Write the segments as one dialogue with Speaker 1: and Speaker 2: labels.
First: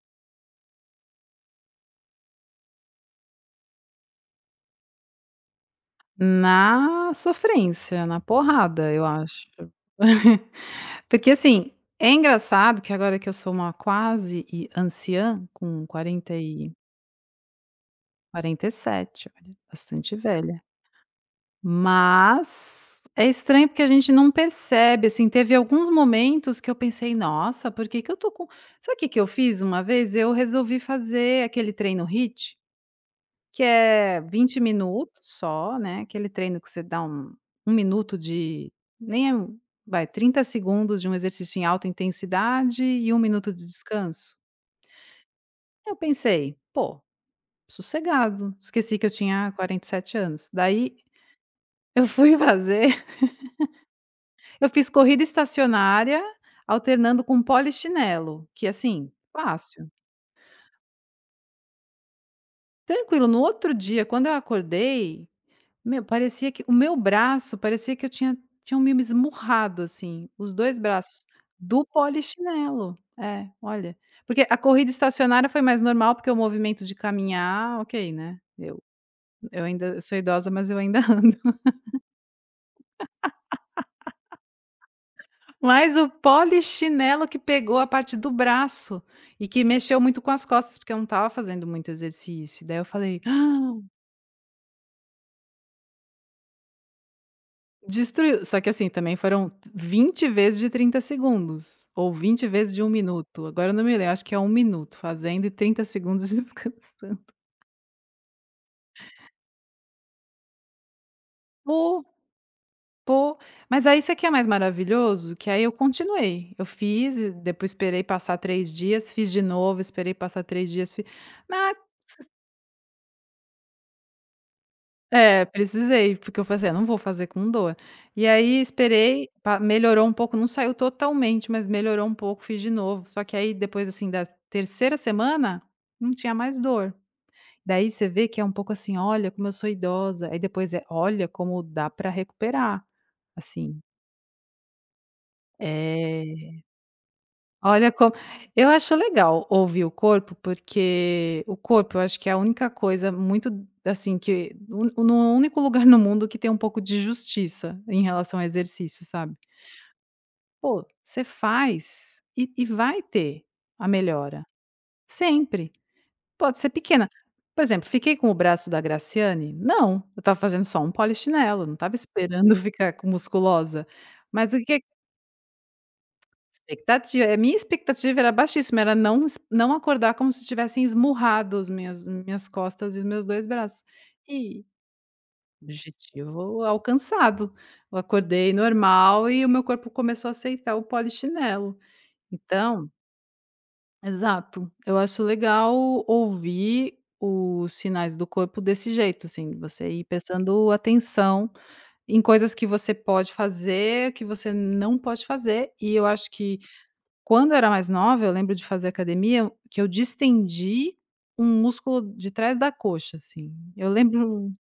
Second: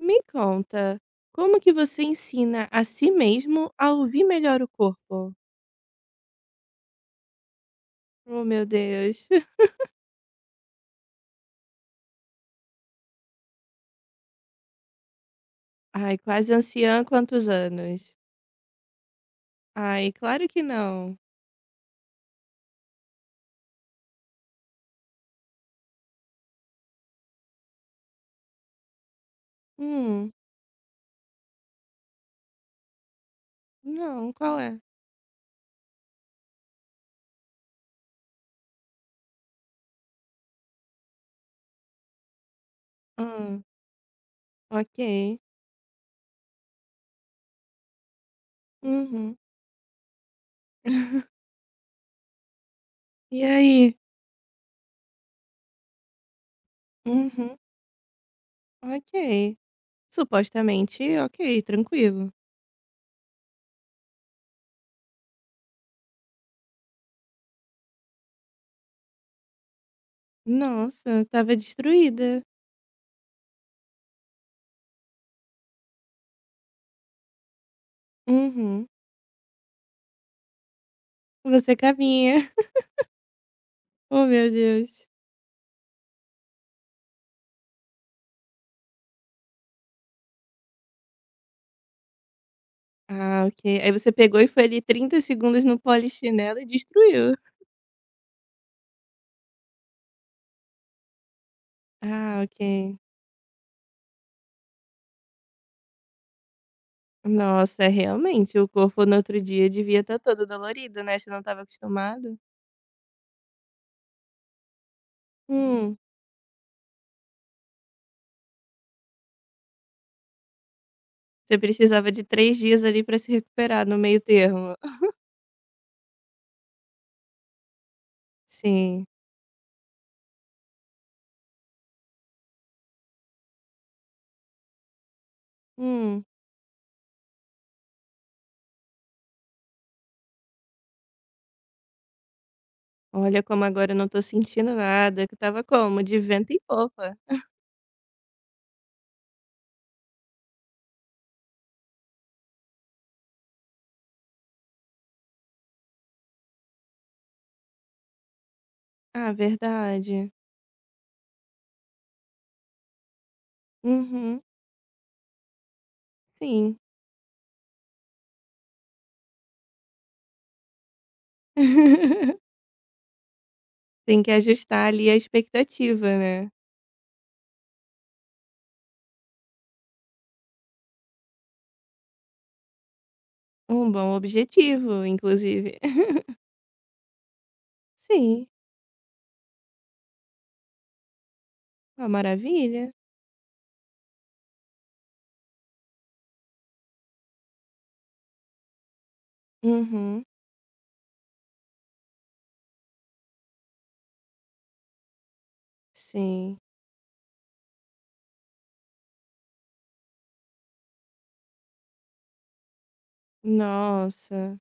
Speaker 1: Me conta, como que você ensina a si mesmo a ouvir melhor o corpo?
Speaker 2: Na sofrência, na
Speaker 1: Oh, meu
Speaker 2: porrada, eu
Speaker 1: Deus.
Speaker 2: acho. Porque, assim, é engraçado que agora que eu sou uma quase anciã, com
Speaker 1: Ai,
Speaker 2: quarenta
Speaker 1: quase
Speaker 2: e
Speaker 1: anciã, quantos anos?
Speaker 2: quarenta e sete, olha,
Speaker 1: Ai,
Speaker 2: bastante
Speaker 1: claro que
Speaker 2: velha,
Speaker 1: não.
Speaker 2: mas é estranho porque a gente não percebe, assim, teve alguns momentos que eu pensei: "Nossa, por que que eu tô com..." Sabe o que que eu fiz uma vez? Eu
Speaker 1: Hum,
Speaker 2: resolvi fazer aquele treino HIIT, que é
Speaker 1: não, qual
Speaker 2: 20
Speaker 1: é?
Speaker 2: minutos só, né, aquele treino que você dá um minuto de nem é um vai, 30 segundos de um exercício em alta intensidade e um minuto
Speaker 1: Ah,
Speaker 2: de descanso.
Speaker 1: ok.
Speaker 2: Eu pensei: "Pô, sossegado." Esqueci que eu
Speaker 1: Uhum.
Speaker 2: tinha 47 anos. Daí eu fui fazer
Speaker 1: E aí?
Speaker 2: eu fiz corrida estacionária alternando com
Speaker 1: Uhum,
Speaker 2: polichinelo, que assim,
Speaker 1: ok.
Speaker 2: fácil.
Speaker 1: Supostamente, ok, tranquilo.
Speaker 2: Tranquilo, no outro dia, quando eu acordei, meu, parecia que o meu braço, parecia que eu tinha tinham me esmurrado, assim, os 2 braços
Speaker 1: Nossa, tava
Speaker 2: do
Speaker 1: destruída.
Speaker 2: polichinelo. É, olha, porque a corrida estacionária foi mais normal, porque o movimento de caminhar, ok, né,
Speaker 1: Uhum.
Speaker 2: eu ainda eu sou idosa, mas eu ainda ando.
Speaker 1: Você caminha. Oh, meu Deus.
Speaker 2: Mas o polichinelo que pegou a parte do braço e que mexeu muito com as costas, porque eu não estava fazendo muito exercício. Daí eu falei:
Speaker 1: Ah,
Speaker 2: "Ah!"
Speaker 1: ok. Aí você pegou e foi ali 30 segundos no polichinelo e destruiu.
Speaker 2: Destruiu. Só que assim, também foram 20 vezes de 30 segundos, ou
Speaker 1: Ah,
Speaker 2: 20 vezes de um
Speaker 1: ok.
Speaker 2: minuto, agora eu não me lembro, acho que é um minuto fazendo e 30 segundos de descanso.
Speaker 1: Nossa, realmente, o corpo no outro dia devia estar todo dolorido, né, você não estava
Speaker 2: Pô,
Speaker 1: acostumado.
Speaker 2: pô. Mas aí isso aqui é mais maravilhoso? Que aí eu
Speaker 1: Hum.
Speaker 2: continuei, eu fiz e depois esperei passar 3 dias, fiz de novo, esperei passar 3 dias, fiz.
Speaker 1: Você precisava de 3 dias ali para se recuperar no meio termo.
Speaker 2: É, precisei, porque eu falei assim: "Ah, não vou fazer com dor." E aí
Speaker 1: Sim.
Speaker 2: esperei, pa, melhorou um pouco, não saiu totalmente, mas melhorou um pouco, fiz de novo. Só que aí depois, assim, da terceira semana, não
Speaker 1: Hum.
Speaker 2: tinha mais dor. Daí você vê que é um pouco assim: "Olha como eu sou idosa." Aí depois é: "Olha como dá para recuperar."
Speaker 1: Olha como
Speaker 2: Assim,
Speaker 1: agora eu não tô sentindo nada, que estava como? De vento
Speaker 2: eh
Speaker 1: em popa.
Speaker 2: olha como eu acho legal ouvir o corpo, porque o corpo eu acho que é a única coisa muito, assim, que o no único lugar no mundo que tem um pouco de justiça em relação ao exercício,
Speaker 1: Ah,
Speaker 2: sabe.
Speaker 1: verdade.
Speaker 2: Pô, você faz e vai ter a
Speaker 1: Uhum,
Speaker 2: melhora, sempre. Pode ser
Speaker 1: sim.
Speaker 2: pequena. Por exemplo, fiquei com o braço da Graciane? Não, eu estava fazendo só um polichinelo, não estava esperando ficar com- musculosa.
Speaker 1: Tem que
Speaker 2: Mas o que
Speaker 1: ajustar ali a expectativa, né.
Speaker 2: Expectativa, minha expectativa era baixíssima, era não acordar como se tivessem esmurrado as minhas costas e os meus 2 braços.
Speaker 1: Um bom
Speaker 2: E
Speaker 1: objetivo, inclusive.
Speaker 2: objetivo alcançado. Eu
Speaker 1: Sim,
Speaker 2: acordei normal e o meu corpo começou a aceitar o polichinelo.
Speaker 1: uma maravilha.
Speaker 2: Então exato. Eu acho legal ouvir os sinais do corpo desse jeito, assim, você ir
Speaker 1: Uhum,
Speaker 2: prestando atenção em coisas que você pode fazer, que você não pode fazer, e eu acho que
Speaker 1: sim.
Speaker 2: quando eu era mais nova, eu lembro de fazer academia, que eu distendi um músculo de trás da coxa, assim. Eu lembro
Speaker 1: Nossa,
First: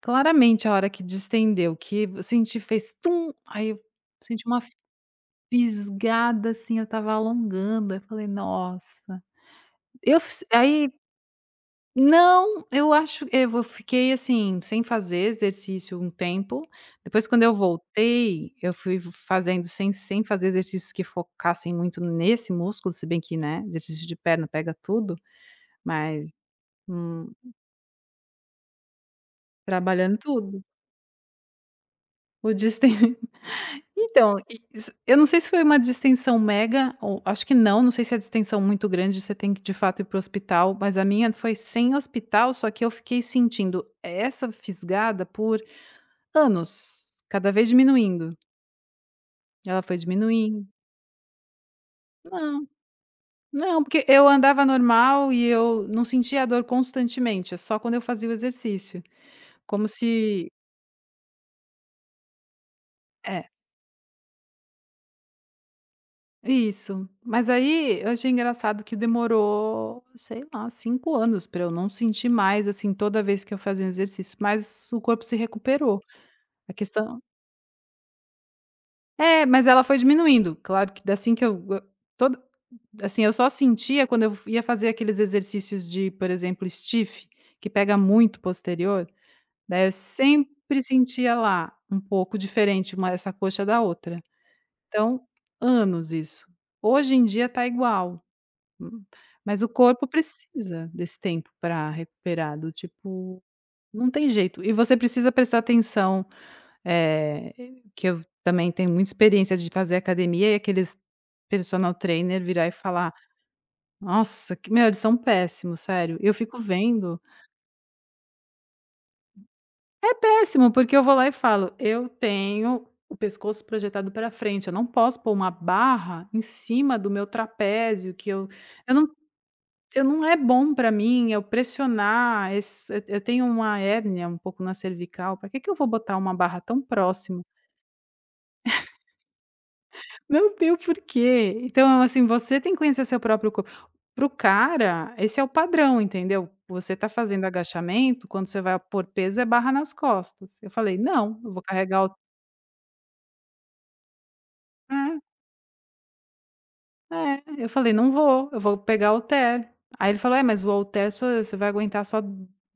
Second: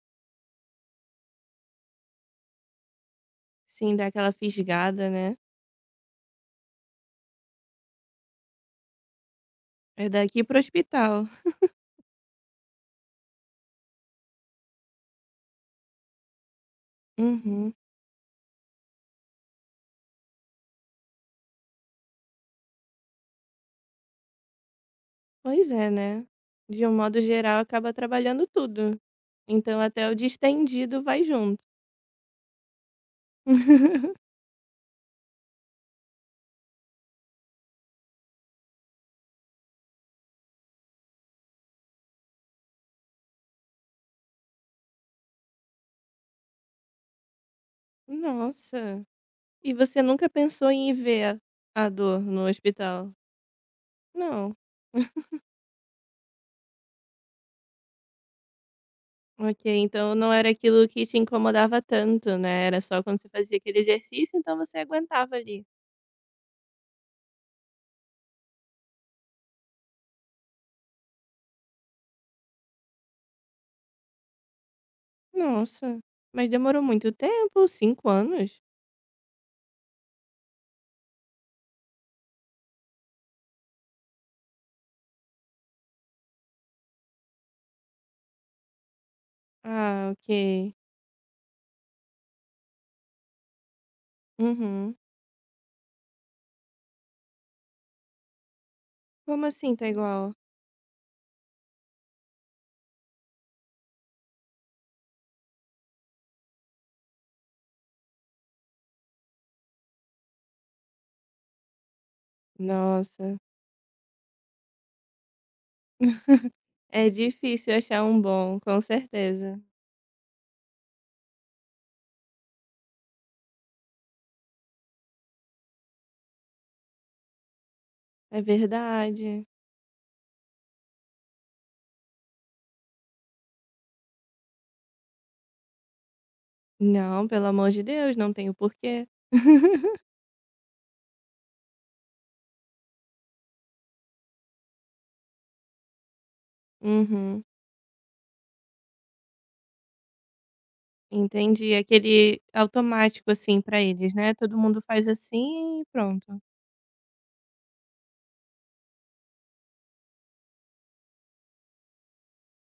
Speaker 2: claramente a hora que distendeu, que eu senti, fez tum, aí eu
Speaker 1: sim, dá aquela
Speaker 2: senti uma
Speaker 1: fisgada, né.
Speaker 2: fisgada, assim, eu estava alongando, aí eu falei: "Nossa."
Speaker 1: É
Speaker 2: Eu
Speaker 1: daqui
Speaker 2: f
Speaker 1: pro o
Speaker 2: aí
Speaker 1: hospital.
Speaker 2: Não, eu acho eu fiquei, assim, sem fazer exercício um tempo, depois quando eu
Speaker 1: Uhum.
Speaker 2: voltei, eu fui fazendo sem fazer exercícios que focassem muito nesse músculo, se bem que, né, exercício de perna pega tudo,
Speaker 1: Pois é, né.
Speaker 2: mas,
Speaker 1: De um modo
Speaker 2: hum,
Speaker 1: geral, acaba trabalhando tudo. Então até o
Speaker 2: trabalhando tudo,
Speaker 1: distendido vai junto.
Speaker 2: o disten então, e s eu não sei se foi uma distensão mega ou acho que não, não sei, se é distensão muito grande você tem que de fato ir para o hospital, mas a minha foi sem hospital, só que eu fiquei sentindo essa fisgada por anos, cada vez diminuindo.
Speaker 1: Nossa. E
Speaker 2: Ela foi
Speaker 1: você nunca
Speaker 2: diminuindo.
Speaker 1: pensou em ir ver a dor no
Speaker 2: Não,
Speaker 1: hospital?
Speaker 2: não, porque eu
Speaker 1: Não?
Speaker 2: andava normal e eu não sentia a dor constantemente, é só quando eu fazia o exercício,
Speaker 1: Ok,
Speaker 2: como
Speaker 1: então não era
Speaker 2: se
Speaker 1: aquilo que te incomodava tanto, né? Era só quando você
Speaker 2: é,
Speaker 1: fazia aquele exercício, então você aguentava ali.
Speaker 2: isso. Mas aí eu achei engraçado que demorou, sei lá, 5 anos para eu não sentir mais, assim, toda vez que eu fazia um exercício, mas o corpo se
Speaker 1: Nossa,
Speaker 2: recuperou.
Speaker 1: mas
Speaker 2: A
Speaker 1: demorou muito
Speaker 2: questão
Speaker 1: tempo? 5 anos?
Speaker 2: É, mas ela foi diminuindo. Claro que assim que eu todo assim, eu só sentia quando eu ia fazer aqueles exercícios de, por exemplo, stiff, que pega muito posterior, daí eu
Speaker 1: Ah, ok.
Speaker 2: sempre sentia lá um pouco diferente uma essa coxa da outra.
Speaker 1: Uhum.
Speaker 2: Então, anos isso. Hoje em dia tá igual, hum,
Speaker 1: Como
Speaker 2: mas o
Speaker 1: assim tá
Speaker 2: corpo
Speaker 1: igual?
Speaker 2: precisa desse tempo para recuperar, do tipo, não tem jeito. E você precisa prestar atenção, eh, que eu também tenho muita experiência de fazer academia, e aqueles personal trainer virar e falar:
Speaker 1: Nossa.
Speaker 2: "Nossa, que meu, eles são péssimos, sério." Eu fico
Speaker 1: É
Speaker 2: vendo
Speaker 1: difícil achar um bom, com certeza.
Speaker 2: é péssimo, porque eu vou lá e falo: "Eu tenho o pescoço projetado para frente, eu não posso pôr uma barra em cima do meu trapézio, que
Speaker 1: É
Speaker 2: eu não
Speaker 1: verdade.
Speaker 2: eu não é bom para mim eu pressionar esse, eu tenho uma hérnia um pouco na cervical, para que que eu vou botar uma barra tão
Speaker 1: Não,
Speaker 2: próxima?"
Speaker 1: pelo amor de Deus, não tenho porquê.
Speaker 2: Não tem o porquê. Então, assim, você tem que conhecer seu próprio corpo. Pro cara, esse é o padrão, entendeu? Você tá
Speaker 1: Uhum.
Speaker 2: fazendo agachamento, quando você vai pôr peso é barra nas costas. Eu falei: "Não, eu vou
Speaker 1: Entendi.
Speaker 2: carregar o..."
Speaker 1: Aquele automático, assim, pra eles, né? Todo mundo faz
Speaker 2: É,
Speaker 1: assim e pronto.
Speaker 2: é. Eu falei: "Não vou, eu vou pegar o halter." Aí ele falou: "É, mas o halter só você vai aguentar só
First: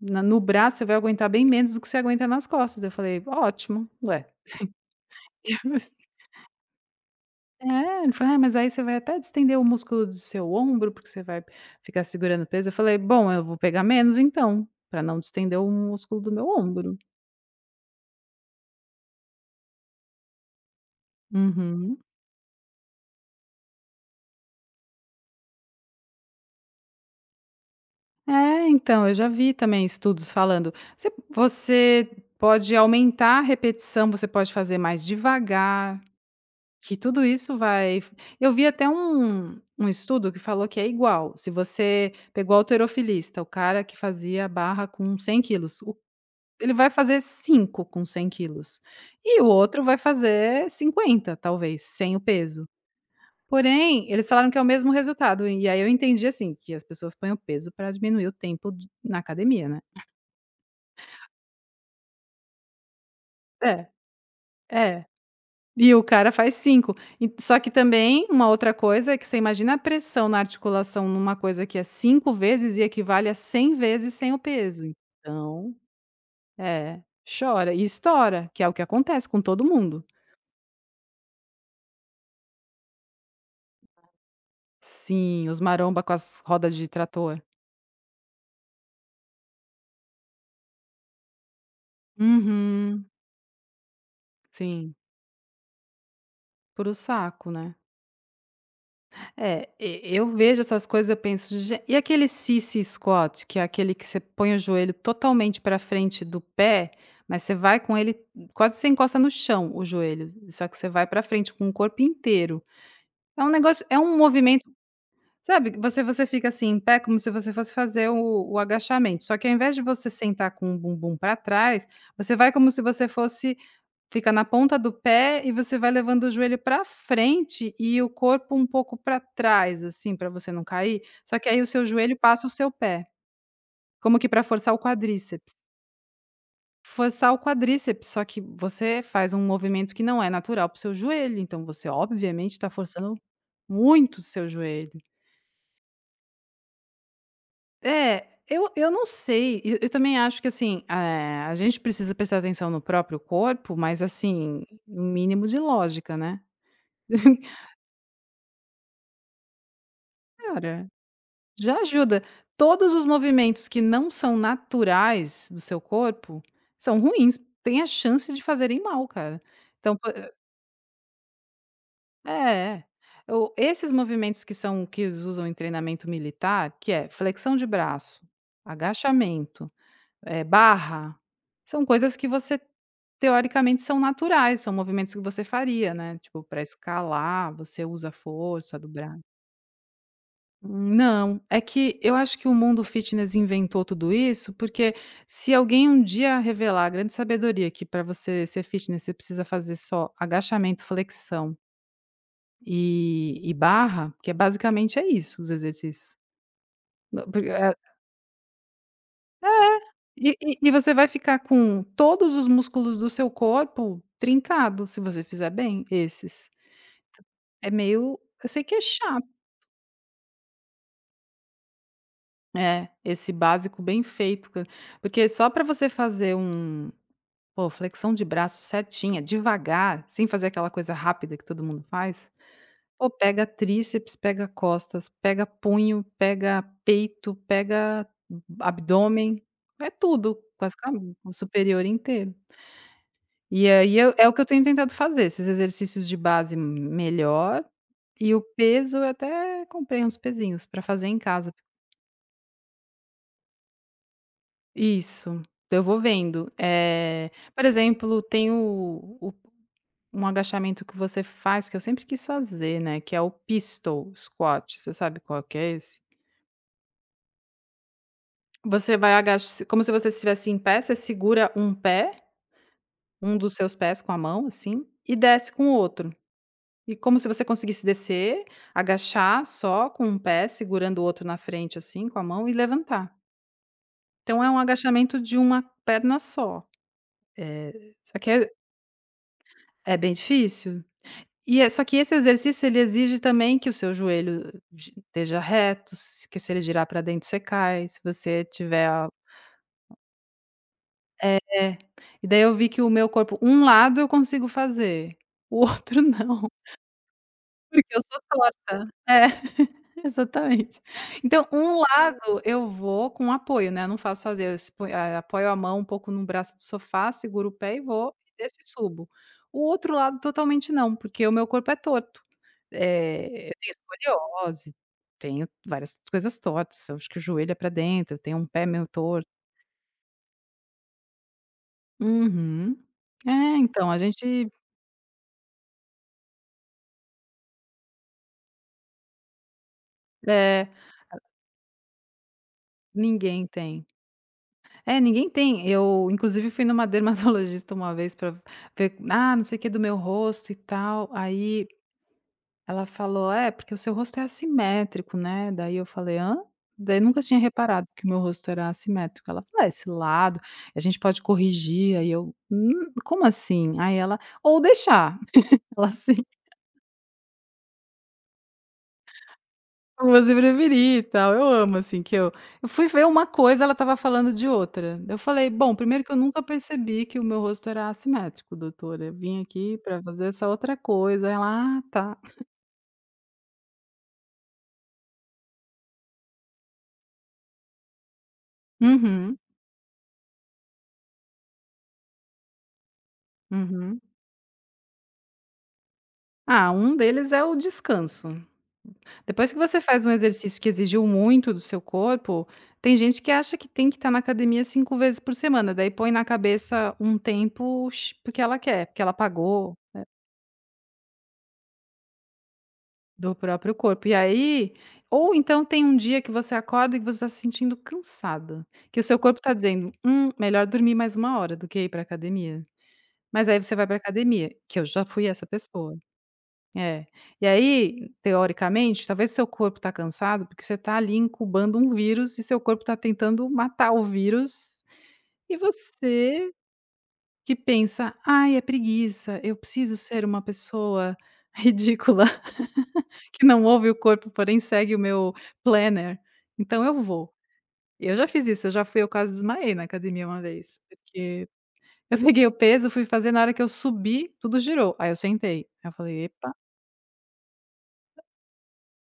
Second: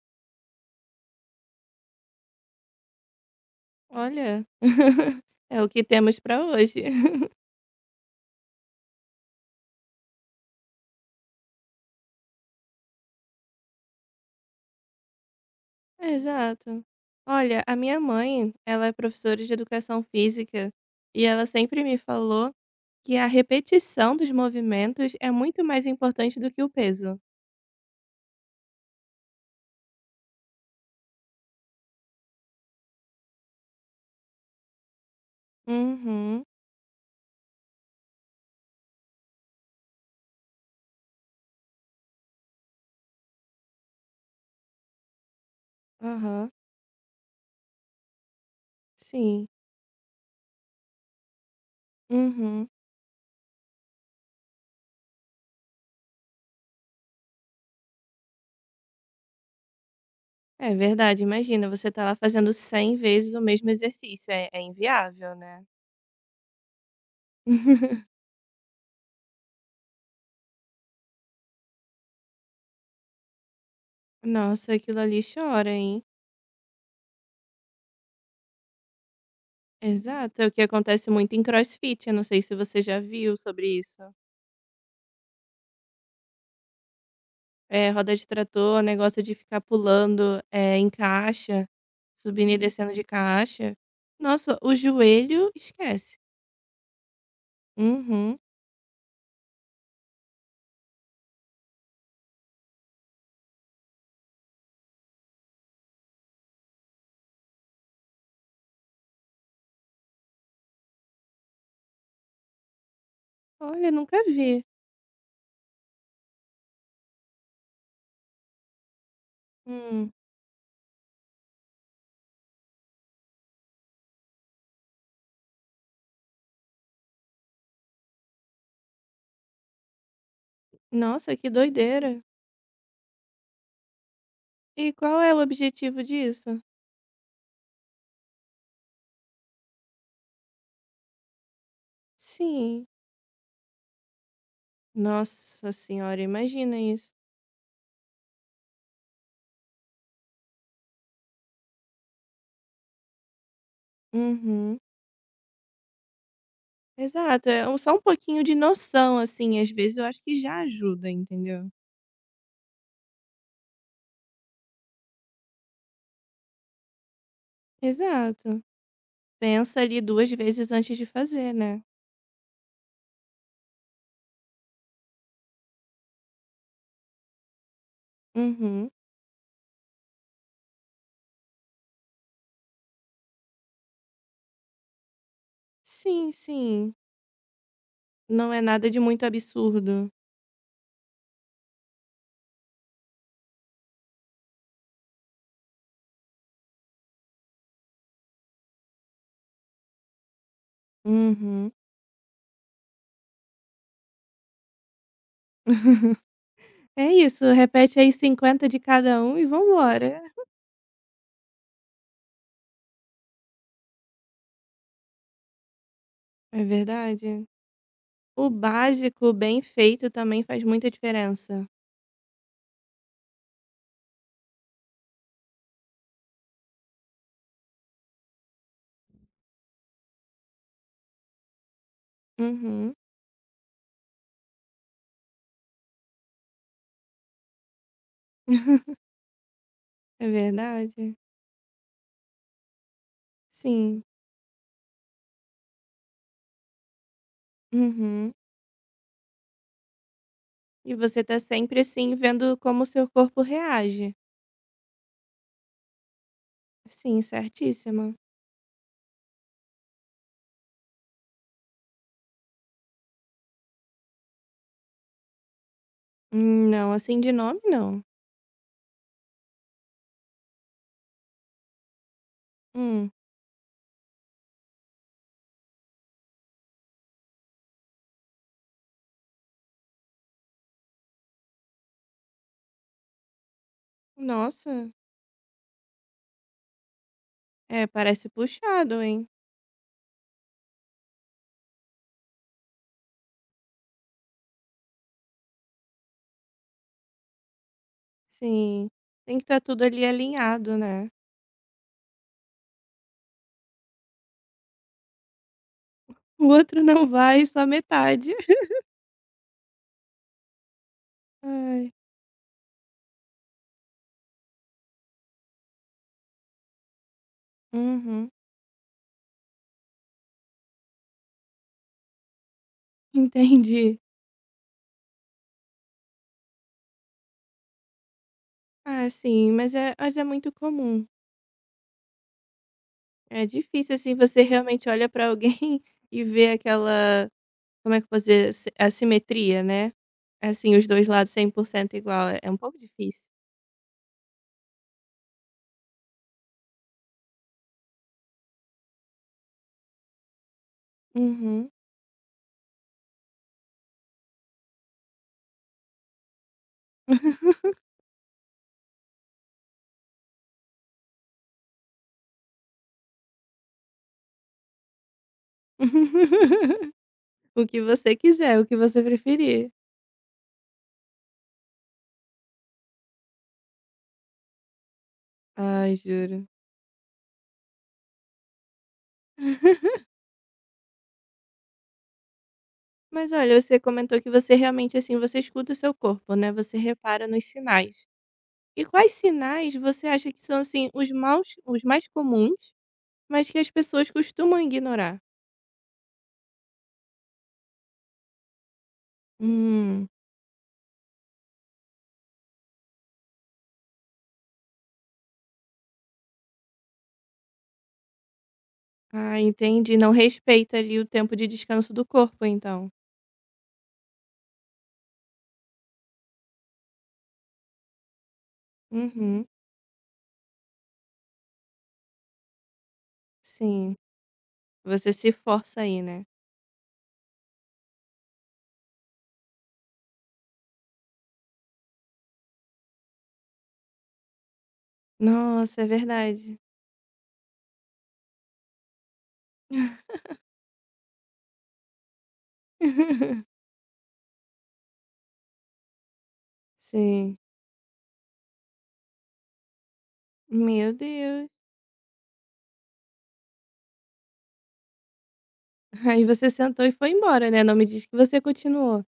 Speaker 2: na no braço, você vai aguentar bem menos do que você aguenta nas costas." Eu falei: "Ótimo, ué."
Speaker 1: Olha, é o que temos para hoje.
Speaker 2: É, ele falou: "Ah, mas aí você vai até distender o músculo do seu ombro, porque você vai ficar segurando o peso." Eu falei: "Bom, eu vou pegar menos então, para não distender o músculo do meu
Speaker 1: Exato.
Speaker 2: ombro."
Speaker 1: Olha, a minha mãe, ela é professora de educação física e ela sempre me
Speaker 2: Uhum.
Speaker 1: falou que a repetição dos movimentos é muito mais importante do que o peso.
Speaker 2: É, então, eu já vi também estudos falando, você pode aumentar a repetição, você pode fazer mais devagar,
Speaker 1: Uhum.
Speaker 2: que tudo isso vai. Eu vi até um estudo que falou que é igual, se você pegou o halterofilista, o cara que fazia barra com 100 quilos,
Speaker 1: Aham.
Speaker 2: ele vai fazer 5 com 100 quilos, e o
Speaker 1: Sim.
Speaker 2: outro vai fazer 50, talvez, sem o peso.
Speaker 1: Uhum.
Speaker 2: Porém, eles falaram que é o mesmo resultado, e aí eu entendi, assim, que as pessoas põem o peso para diminuir o tempo d na academia, né.
Speaker 1: É verdade, imagina, você tá lá fazendo 100 vezes o mesmo
Speaker 2: É,
Speaker 1: exercício, é
Speaker 2: é.
Speaker 1: inviável, né?
Speaker 2: E o cara faz 5. E só que também, uma outra coisa, é que você imagina a pressão na articulação numa coisa que é 5 vezes e equivale a 100 vezes sem o
Speaker 1: Nossa,
Speaker 2: peso,
Speaker 1: aquilo ali chora,
Speaker 2: então
Speaker 1: hein?
Speaker 2: é, chora e estoura, que é o que acontece com todo mundo.
Speaker 1: Exato, é o que acontece muito em CrossFit, eu não sei se você já viu sobre isso.
Speaker 2: Sim, os maromba com as rodas de trator.
Speaker 1: É, roda de trator, negócio de ficar pulando, em caixa, subindo e descendo de
Speaker 2: Uhum,
Speaker 1: caixa. Nossa, o
Speaker 2: sim.
Speaker 1: joelho esquece.
Speaker 2: Puro saco, né.
Speaker 1: Uhum.
Speaker 2: É. E eu vejo essas coisas, eu penso: "Gen..." E aquele sissy squat, que é aquele que você põe o joelho totalmente para frente do pé, mas você vai com ele quase, você encosta no chão o joelho, só que você vai para frente com o corpo inteiro. É um negócio
Speaker 1: Olha,
Speaker 2: é um
Speaker 1: nunca vi.
Speaker 2: movimento, sabe, você fica assim em pé como se você fosse fazer o agachamento, só que ao invés de você
Speaker 1: Hum.
Speaker 2: sentar com o bumbum para trás, você vai como se você fosse. Fica na ponta do pé e você vai levando o joelho para frente e o corpo um pouco para trás, assim, para você não cair,
Speaker 1: Nossa,
Speaker 2: só que
Speaker 1: que
Speaker 2: aí o seu joelho
Speaker 1: doideira.
Speaker 2: passa o seu pé, como que para forçar o
Speaker 1: E qual é o
Speaker 2: quadríceps.
Speaker 1: objetivo disso?
Speaker 2: Forçar o quadríceps, só que você faz um movimento que não é natural para o seu joelho, então você obviamente está
Speaker 1: Sim.
Speaker 2: forçando muito o seu joelho.
Speaker 1: Nossa senhora, imagina isso.
Speaker 2: É, eu não sei, eu também acho que assim, a gente precisa prestar atenção no próprio corpo, mas assim,
Speaker 1: Uhum.
Speaker 2: o mínimo de lógica, né?
Speaker 1: Exato, é um só um pouquinho de noção, assim, às vezes eu acho que já
Speaker 2: Cara,
Speaker 1: ajuda, entendeu.
Speaker 2: já ajuda. Todos os movimentos que não são naturais do seu corpo são ruins, tem a chance de
Speaker 1: Exato.
Speaker 2: fazerem mal, cara.
Speaker 1: Pensa
Speaker 2: Então,
Speaker 1: ali 2 vezes antes de fazer, né.
Speaker 2: é, é. O Esses movimentos que são, que eles usam em treinamento militar, que é flexão de braço,
Speaker 1: Uhum.
Speaker 2: agachamento, barra, são coisas que você, teoricamente, são naturais, são movimentos que você faria, né,
Speaker 1: Sim,
Speaker 2: tipo, para
Speaker 1: sim.
Speaker 2: escalar, você usa a
Speaker 1: Não é
Speaker 2: força
Speaker 1: nada
Speaker 2: do
Speaker 1: de
Speaker 2: braço.
Speaker 1: muito absurdo.
Speaker 2: Não, é que eu acho que o mundo fitness inventou tudo isso, porque se alguém um dia revelar a grande sabedoria, que para você ser fitness você precisa fazer só agachamento, flexão
Speaker 1: Uhum.
Speaker 2: e barra, que é basicamente é isso os exercícios.
Speaker 1: É
Speaker 2: Não, porque,
Speaker 1: isso, repete aí 50 de cada um e vambora.
Speaker 2: e você vai ficar com todos os músculos do seu corpo trincado, se você fizer bem esses.
Speaker 1: É verdade.
Speaker 2: É meio,
Speaker 1: O
Speaker 2: eu sei que é chato,
Speaker 1: básico bem feito também faz muita diferença.
Speaker 2: é, esse básico bem feito, porque só para você fazer um... Pô, flexão de braço certinha, devagar, sem fazer aquela coisa rápida que todo mundo faz.
Speaker 1: Uhum.
Speaker 2: Pô, pega tríceps, pega costas, pega punho, pega peito, pega abdômen, é
Speaker 1: É
Speaker 2: tudo,
Speaker 1: verdade.
Speaker 2: basicamente, o superior inteiro. E aí
Speaker 1: Sim.
Speaker 2: eu é o que eu tenho tentado fazer, esses exercícios de base melhor,
Speaker 1: Uhum.
Speaker 2: e o peso eu até comprei uns pezinhos para
Speaker 1: E
Speaker 2: fazer em
Speaker 1: você tá
Speaker 2: casa.
Speaker 1: sempre, assim, vendo como o seu corpo reage.
Speaker 2: Isso, eu vou vendo.
Speaker 1: Sim,
Speaker 2: Por
Speaker 1: certíssima.
Speaker 2: exemplo, tem o Um agachamento que você faz, que eu sempre quis fazer, né, que é o pistol squat, você sabe qual que é esse?
Speaker 1: Não, assim de nome não.
Speaker 2: Você vai agach como se você estivesse em pé, você segura
Speaker 1: Hum.
Speaker 2: um dos seus pés com a mão, assim, e desce com o outro. E como se você conseguisse agachar só com um pé, segurando o outro na frente, assim, com a mão e levantar. Então é um
Speaker 1: Nossa.
Speaker 2: agachamento de uma perna só.
Speaker 1: É,
Speaker 2: Só
Speaker 1: parece
Speaker 2: que é
Speaker 1: puxado, hein.
Speaker 2: é bem difícil. Só que esse exercício ele exige também que o seu joelho gi esteja reto, se ele girar para dentro você cai. Se você tiver
Speaker 1: Sim,
Speaker 2: a
Speaker 1: tem que estar tudo ali alinhado, né.
Speaker 2: é, e daí eu vi que o meu corpo um lado eu consigo fazer, o outro
Speaker 1: O
Speaker 2: não.
Speaker 1: outro não vai, só
Speaker 2: Porque eu sou
Speaker 1: metade.
Speaker 2: torta. É, exatamente. Então, um
Speaker 1: Ai.
Speaker 2: lado eu vou com apoio, né, eu não faço sozinha, eu se eh, apoio a mão um pouco no braço do sofá, seguro o pé e vou,
Speaker 1: Uhum.
Speaker 2: e desço e subo. O outro lado totalmente não, porque o meu corpo é torto. Eu tenho
Speaker 1: Entendi.
Speaker 2: escoliose, tenho várias coisas tortas, eu acho que o joelho é para dentro, eu tenho um pé meio
Speaker 1: Ah,
Speaker 2: torto.
Speaker 1: sim, mas é muito comum.
Speaker 2: Uhum. É,
Speaker 1: É
Speaker 2: então,
Speaker 1: difícil,
Speaker 2: a
Speaker 1: assim, você
Speaker 2: gente
Speaker 1: realmente olha pra alguém e vê aquela como é que eu posso dizer? Si assimetria, né.
Speaker 2: é,
Speaker 1: Assim, os 2 lados 100% igual, é um pouco difícil.
Speaker 2: ninguém tem. É, ninguém tem. Eu, inclusive, fui numa dermatologista uma vez para ver, ah, não sei o que do meu rosto e tal. Aí
Speaker 1: Uhum.
Speaker 2: ela falou: "É, porque o seu rosto é assimétrico, né?" Daí eu falei: "Hã?" Daí eu nunca tinha reparado que o meu rosto era assimétrico. Ela falou: "É, esse lado, a gente pode corrigir." Aí eu: como assim?" Aí ela: "Ou deixar." Ela assim.
Speaker 1: O que você quiser, o que você preferir.
Speaker 2: Como você preferir e tal. Eu amo, assim, que eu fui ver uma coisa, ela estava falando de outra. Eu falei: "Bom,
Speaker 1: Ai,
Speaker 2: primeiro que eu nunca
Speaker 1: juro.
Speaker 2: percebi que o meu rosto era assimétrico, doutora. Eu vim aqui para fazer essa outra coisa". Ela: "Ah, tá".
Speaker 1: Mas olha, você comentou que você realmente, assim, você escuta o seu corpo, né, você repara nos sinais. E quais
Speaker 2: Uhum,
Speaker 1: sinais você acha que são, assim, os mais comuns, mas que as
Speaker 2: uhum.
Speaker 1: pessoas costumam ignorar?
Speaker 2: Ah, um deles é o descanso. Depois que você faz
Speaker 1: Hum,
Speaker 2: um exercício que exigiu muito do seu corpo, tem gente que acha que tem que estar na academia 5 vezes por semana, daí põe na cabeça um tempo x porque ela quer, porque ela
Speaker 1: ah,
Speaker 2: pagou.
Speaker 1: entendi, não respeita ali o tempo de descanso do corpo então.
Speaker 2: Do próprio corpo. E aí ou então tem um dia que você acorda e que você está se sentindo cansada, que o seu corpo
Speaker 1: Uhum,
Speaker 2: está dizendo: melhor dormir mais uma hora do que ir para academia". Mas aí você vai para
Speaker 1: sim,
Speaker 2: academia, que eu já
Speaker 1: você
Speaker 2: fui
Speaker 1: se
Speaker 2: essa
Speaker 1: força
Speaker 2: pessoa.
Speaker 1: aí, né.
Speaker 2: É. E aí, teoricamente, talvez seu corpo está cansado, porque você está ali incubando um vírus e seu corpo está tentando matar o vírus, e
Speaker 1: Nossa, é
Speaker 2: você
Speaker 1: verdade.
Speaker 2: que pensa: "Ai, é preguiça, eu preciso ser uma pessoa ridícula". Que não ouve o corpo, porém segue o meu planner, então eu vou.
Speaker 1: Sim.
Speaker 2: Eu já fiz isso, eu já fui eu quase desmaiei na academia uma vez,
Speaker 1: Meu
Speaker 2: porque
Speaker 1: Deus.
Speaker 2: eu peguei o peso, fui fazer, na hora que eu subi, tudo girou, aí eu sentei. Aí eu
Speaker 1: Aí
Speaker 2: falei:
Speaker 1: você
Speaker 2: "Epa".
Speaker 1: sentou e foi embora, né, não me diz que você continuou.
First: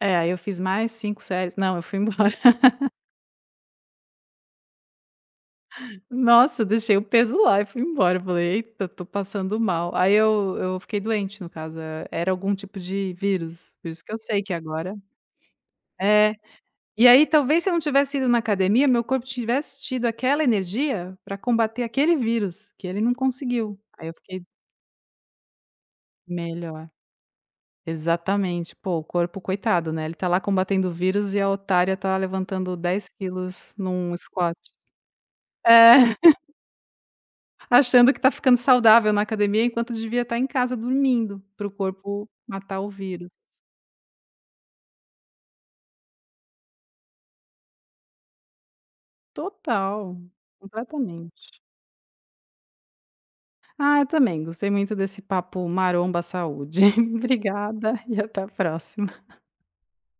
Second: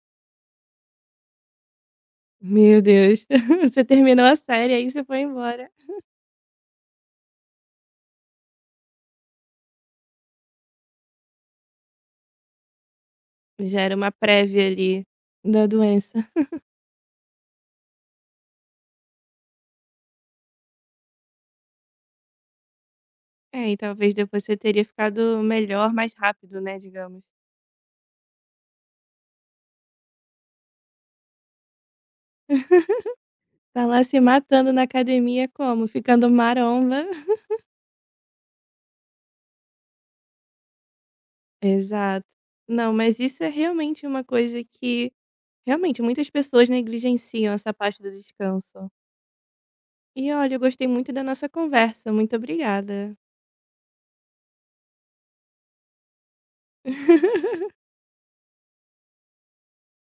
Speaker 2: É, aí eu fiz mais 5 séries não, eu fui embora.
Speaker 1: Meu Deus, você terminou a série, aí você foi embora.
Speaker 2: Nossa, eu deixei o peso lá e fui embora, eu falei: "Eita, tô passando mal". Aí eu fiquei doente, no caso, era algum tipo de vírus,
Speaker 1: Já
Speaker 2: por
Speaker 1: era
Speaker 2: isso
Speaker 1: uma
Speaker 2: que eu sei que
Speaker 1: prévia
Speaker 2: agora
Speaker 1: ali da doença.
Speaker 2: é E aí, talvez se eu não tivesse ido na academia, meu corpo tivesse tido aquela energia para combater aquele vírus, que ele não
Speaker 1: É, e
Speaker 2: conseguiu. Aí
Speaker 1: talvez
Speaker 2: eu fiquei
Speaker 1: depois você teria ficado melhor mais rápido, né,
Speaker 2: melhor.
Speaker 1: digamos.
Speaker 2: Exatamente. Pô, o corpo, coitado, né, ele tá lá combatendo o vírus e a otária tá levantando 10 quilos
Speaker 1: Tá lá
Speaker 2: num
Speaker 1: se
Speaker 2: squat.
Speaker 1: matando na academia como?
Speaker 2: É,
Speaker 1: Ficando maromba.
Speaker 2: achando que tá ficando saudável na academia, enquanto devia estar em casa dormindo, para o
Speaker 1: Exato.
Speaker 2: corpo matar o
Speaker 1: Não, mas
Speaker 2: vírus.
Speaker 1: isso é realmente uma coisa que realmente muitas pessoas negligenciam essa parte do descanso.
Speaker 2: Total,
Speaker 1: E olha, eu gostei muito da nossa
Speaker 2: completamente.
Speaker 1: conversa. Muito obrigada.
Speaker 2: Ah, eu também gostei muito desse papo maromba saúde. Obrigada e até a próxima.